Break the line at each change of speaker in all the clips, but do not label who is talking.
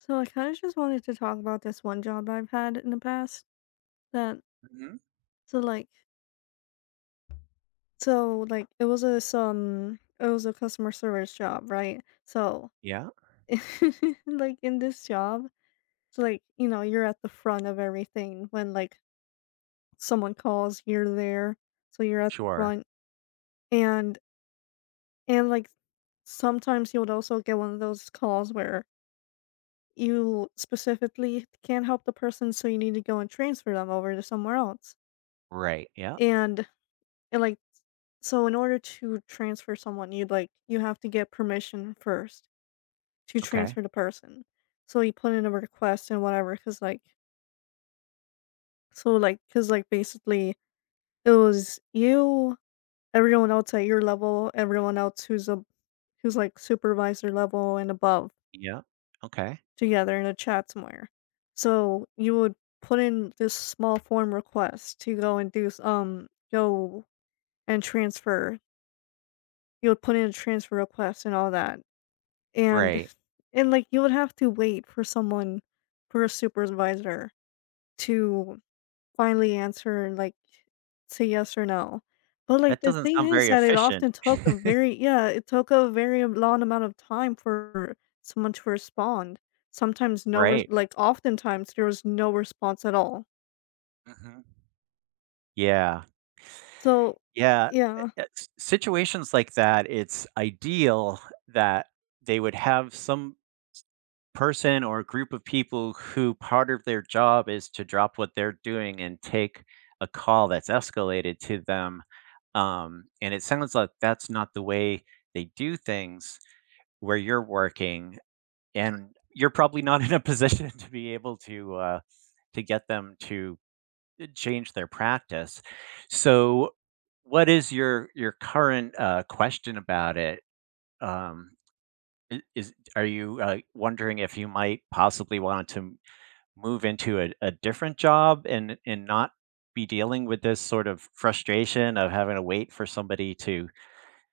So I kind of just wanted to talk about this one job I've had in the past that
Mhm.
so like it was a customer service job, right? So
Yeah.
like in this job, you're at the front of everything when like someone calls, you're there. So you're at the
Sure.
front and and sometimes you would also get one of those calls where you specifically can't help the person, so you need to go and transfer them over to somewhere else.
Right. Yeah.
And and like So in order to transfer someone, you have to get permission first to
Okay.
transfer the person. So you put in a request and whatever, cause like basically it was you, everyone else at your level, everyone else who's like supervisor level and above,
Yeah. Okay.
together in a chat somewhere. So you would put in this small form request to go and do go and transfer. You would put in a transfer request and all that. And
Right.
you would have to wait for someone, for a supervisor, to finally answer, like, say yes or no. But, like,
That
the
doesn't
thing
sound
is
very
that it
efficient.
often took a very yeah, it took a very long amount of time for someone to respond. Sometimes no res
Right.
like, Oftentimes, there was no response at all.
Mhm. Yeah.
So,
Yeah,
yeah.
s situations like that, it's ideal that they would have some person or group of people who part of their job is to drop what they're doing and take a call that's escalated to them, and it sounds like that's not the way they do things, where you're working, and you're probably not in a position to be able to get them to change their practice. So, what is your current, question about it? Um, I is are you, wondering if you might possibly want to move into a different job and not be dealing with this sort of frustration of having to wait for somebody to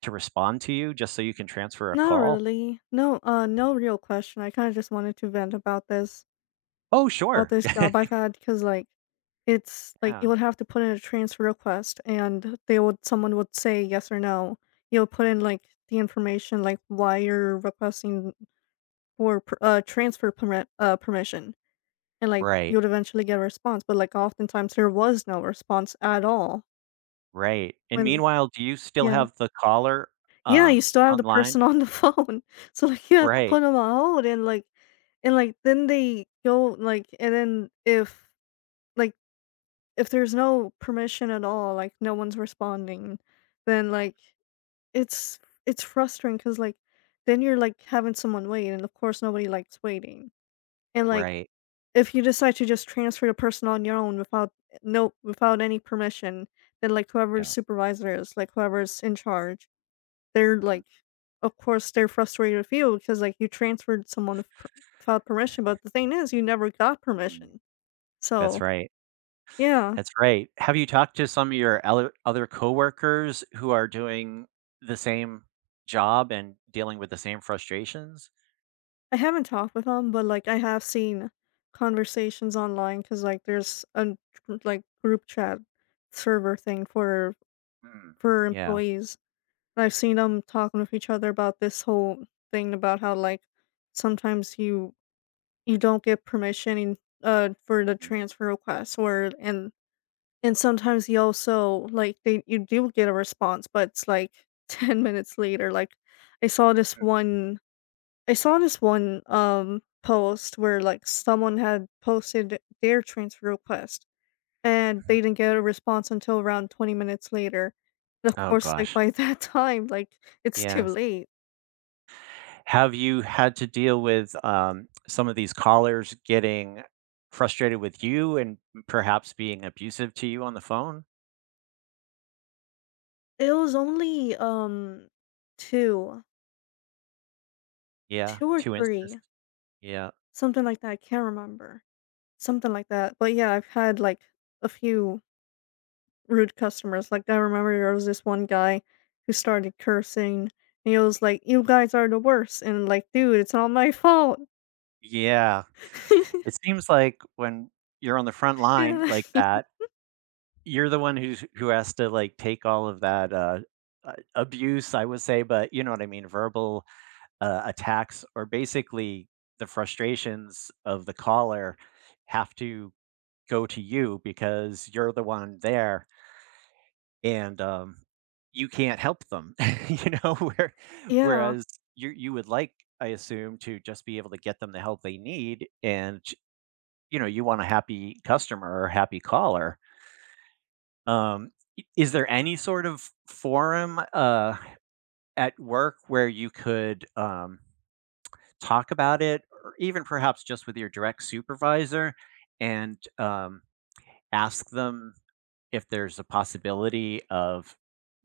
respond to you just so you can transfer a
Not
call?
really. No, no real question. I kinda just wanted to vent about this.
Oh,
About
sure.
this job I've had, because like it's like you
Yeah.
would have to put in a transfer request, and they would someone would say yes or no. You'll put in like the information, like why you're requesting for transfer permit permission, and like you
Right.
would eventually get a response, but like oftentimes there was no response at all
Right, and
when.
meanwhile, do you still
Yeah.
have the caller,
Yeah, you still have the
online?
person on the phone, so like you have to
Right,
put them on hold, and like then they go like, and then if like, if there's no permission at all, like no one's responding, then it's it's frustrating because like then you're like having someone wait, and of course nobody likes waiting. And like
right,
if you decide to just transfer the person on your own without without any permission, then like whoever's
yeah,
supervisor is, like whoever's in charge, they're
mhm,
like, of course they're frustrated with you because like you transferred someone without permission. But the thing is, you never got
mm,
permission.
that's
So
right,
yeah.
that's right. Have you talked to some of your other coworkers who are doing the same job and dealing with the same frustrations?
I haven't talked with him, but like I have seen conversations online, because like there's a group chat server thing
Mm,
for
yeah,
employees. And I've seen them talking with each other about this whole thing about how like sometimes you don't get permission in, uh, for the
mm,
transfer request or, and sometimes you also like they you do get a response, but it's like 10 minutes later. Like I saw this
mm,
one I saw this one post where like someone had posted their transfer request, and
mhm.
they didn't get a response until around 20 minutes later. And of
Oh
course, like
gosh,
by that time, like it's too
yes.
late.
Have you had to deal with, some of these callers getting frustrated with you and perhaps being abusive to you on the phone?
It was only two,
Yeah,
two or
2 instances.
three,
Yeah.
something like that. I can't remember. Something like that. But yeah, I've had like a few rude customers. Like, I remember there was this one guy who started cursing, and he was like, "You guys are the worst," and like, "Dude, it's not my fault."
Yeah. It seems like when you're on the front line
Yeah.
like that, you're the one who's who has to, like, take all of that, abuse, I would say, but you know what I mean, verbal, attacks or basically the frustrations of the caller have to go to you because you're the one there. And, you can't help them, you know, where
Yeah.
whereas you would like, I assume, to just be able to get them the help they need and, you know, you want a happy customer or happy caller. Um, I is there any sort of forum, at work where you could, talk about it or even perhaps just with your direct supervisor and, ask them if there's a possibility of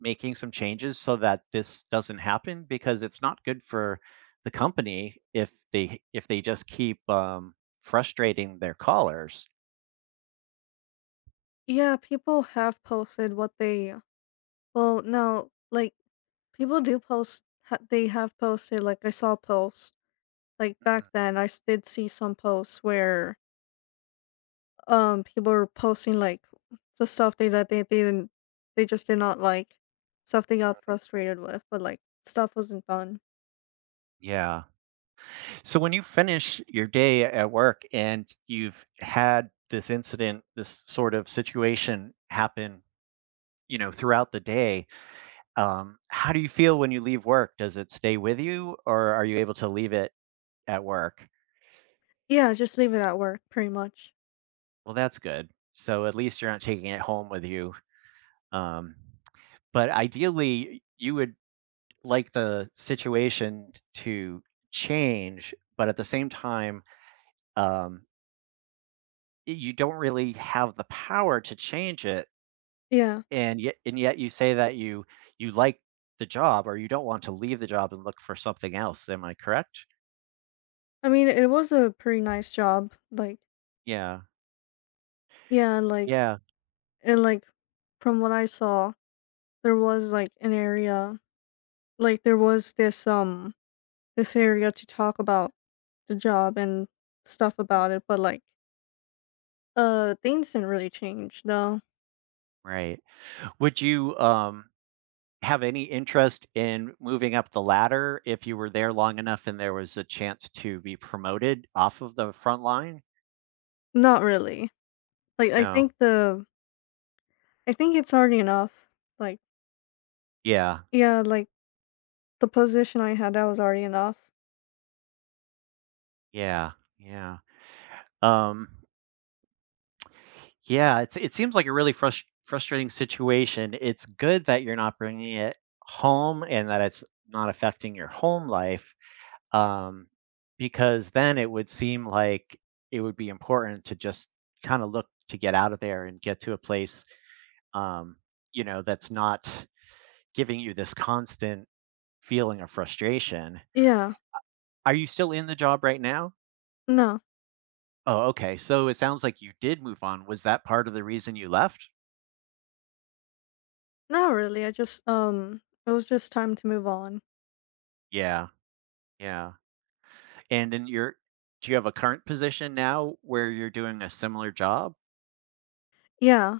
making some changes so that this doesn't happen because it's not good for the company if they just keep frustrating their callers.
Yeah, people have posted what they, well, no, like, people do post ha they have posted, like, I saw posts, like, back
Mhm.
then, I s did see some posts where, people were posting, like, the stuff they didn't, they just did not like, stuff they got frustrated with, but, like, stuff wasn't done.
Yeah. So when you finish your day at work and you've had this incident, this sort of situation happen, you know, throughout the day, how do you feel when you leave work? Does it stay with you, or are you able to leave it at work?
Yeah, just leave it at work, pretty much.
Well, that's good. So at least you're not taking it home with you. Um, but ideally, you would like the situation to change, but at the same time, um, you don't really have the power to change it.
Yeah.
And yet, you say that you like the job, or you don't want to leave the job and look for something else. Am I correct?
I mean, it was a pretty nice job. Like,
Yeah.
yeah, like,
Yeah.
and like, from what I saw, there was like an area, like there was this this area to talk about the job and stuff about
Mm,
it, but like, things didn't really change. No,
right. Would you have any interest in moving up the ladder if you were there long enough and there was a chance to be promoted off of the front line?
not really. Like, I
No.
think the I think it's already enough. Like,
Yeah.
yeah, like the position I had, that was already enough.
Yeah. Yeah. Um, yeah, it seems like a really frustrating situation. It's good that you're not bringing it home and that it's not affecting your home life, um, because then it would seem like it would be important to just kinda look to get out of there and get to a place, um, you know, that's not giving you this constant feeling of frustration.
Yeah.
Are you still in the job right now?
No.
Oh, okay, so it sounds like you did move on. Was that part of the reason you left?
Not really. I just it was just time to move on.
Yeah, yeah, and then you're do you have a current position now where you're doing a similar job?
Yeah.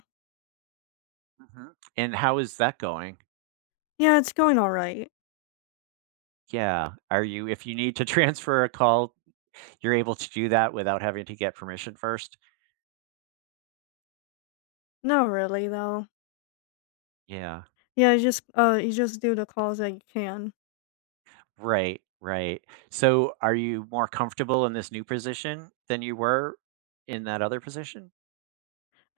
Mhm, and how is that going?
Yeah, it's going all right.
Yeah, are you if you need to transfer a call, you're able to do that without having to get permission first?
Not really though.
Yeah.
Yeah, you just do the calls that you can.
Right, right. So are you more comfortable in this new position than you were in that other position?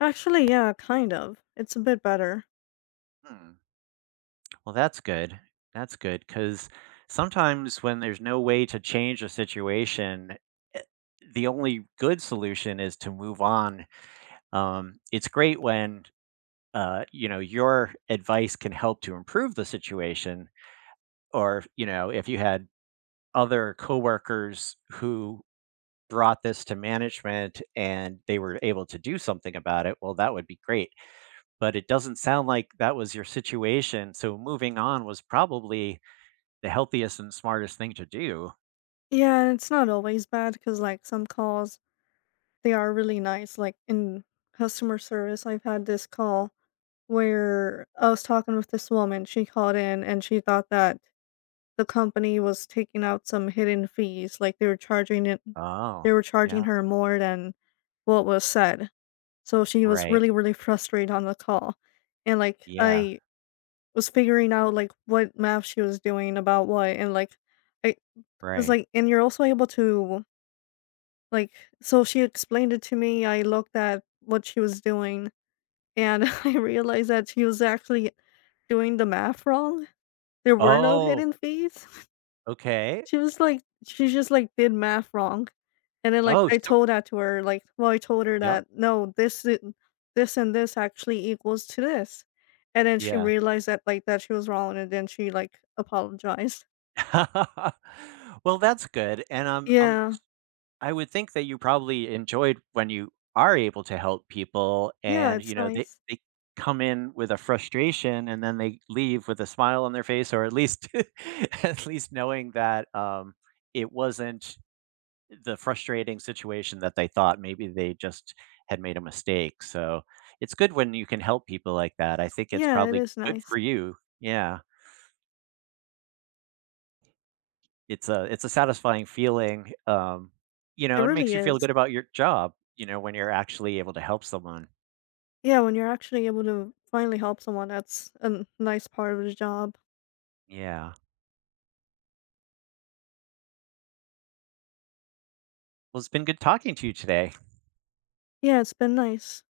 Actually, yeah, kind of. It's a bit better.
Hmm. Well, that's good. That's good because sometimes when there's no way to change a situation, eh, the only good solution is to move on. It's great when you know your advice can help to improve the situation, or you know if you had other coworkers who brought this to management and they were able to do something about it, well, that would be great. But it doesn't sound like that was your situation. So moving on was probably the healthiest and smartest thing to do.
Yeah, and it's not always bad, cuz like some calls they are really nice, like in customer service. I've had this call where I was talking with this woman. She called in and she thought that the company was taking out some hidden fees, like
Oh,
they were charging
yeah.
her more than what was said. So she was
Right.
really, really frustrated on the call. And like
Yeah.
I was figuring out like what math she was doing about what, and like I because
Right.
like, and you're also able to like, so she explained it to me, I looked at what she was doing, and I realized that she was actually doing the math wrong. There were no
Oh,
hidden fees.
okay.
She was like she just, like, did math wrong, and then, like,
Oh,
I
so
told that to her, like, well, I told her
yep.
that, "No, this and this actually equals to this," and then she
Yeah.
realized that, like, that she was wrong, and then she, like, apologized.
Well, that's good. And I'm
Yeah.
I would think that you probably enjoyed when you are able to help people
Yeah,
and, you
it's
know, they
nice.
they come in with a frustration and then they leave with a smile on their face or at least at least knowing that it wasn't the frustrating situation that they thought maybe they just had made a mistake. So, it's good when you can help people like that. I think it's
Yeah, it
probably
is
good
nice.
for you. Yeah. It's a satisfying feeling, you
It
know, it makes
really
you feel good
is.
about your job, you know, when you're actually able to help someone.
Yeah, when you're actually able to finally help someone, that's a nice part of the job.
Yeah. Well, it's been good talking to you today.
Yeah, it's been nice.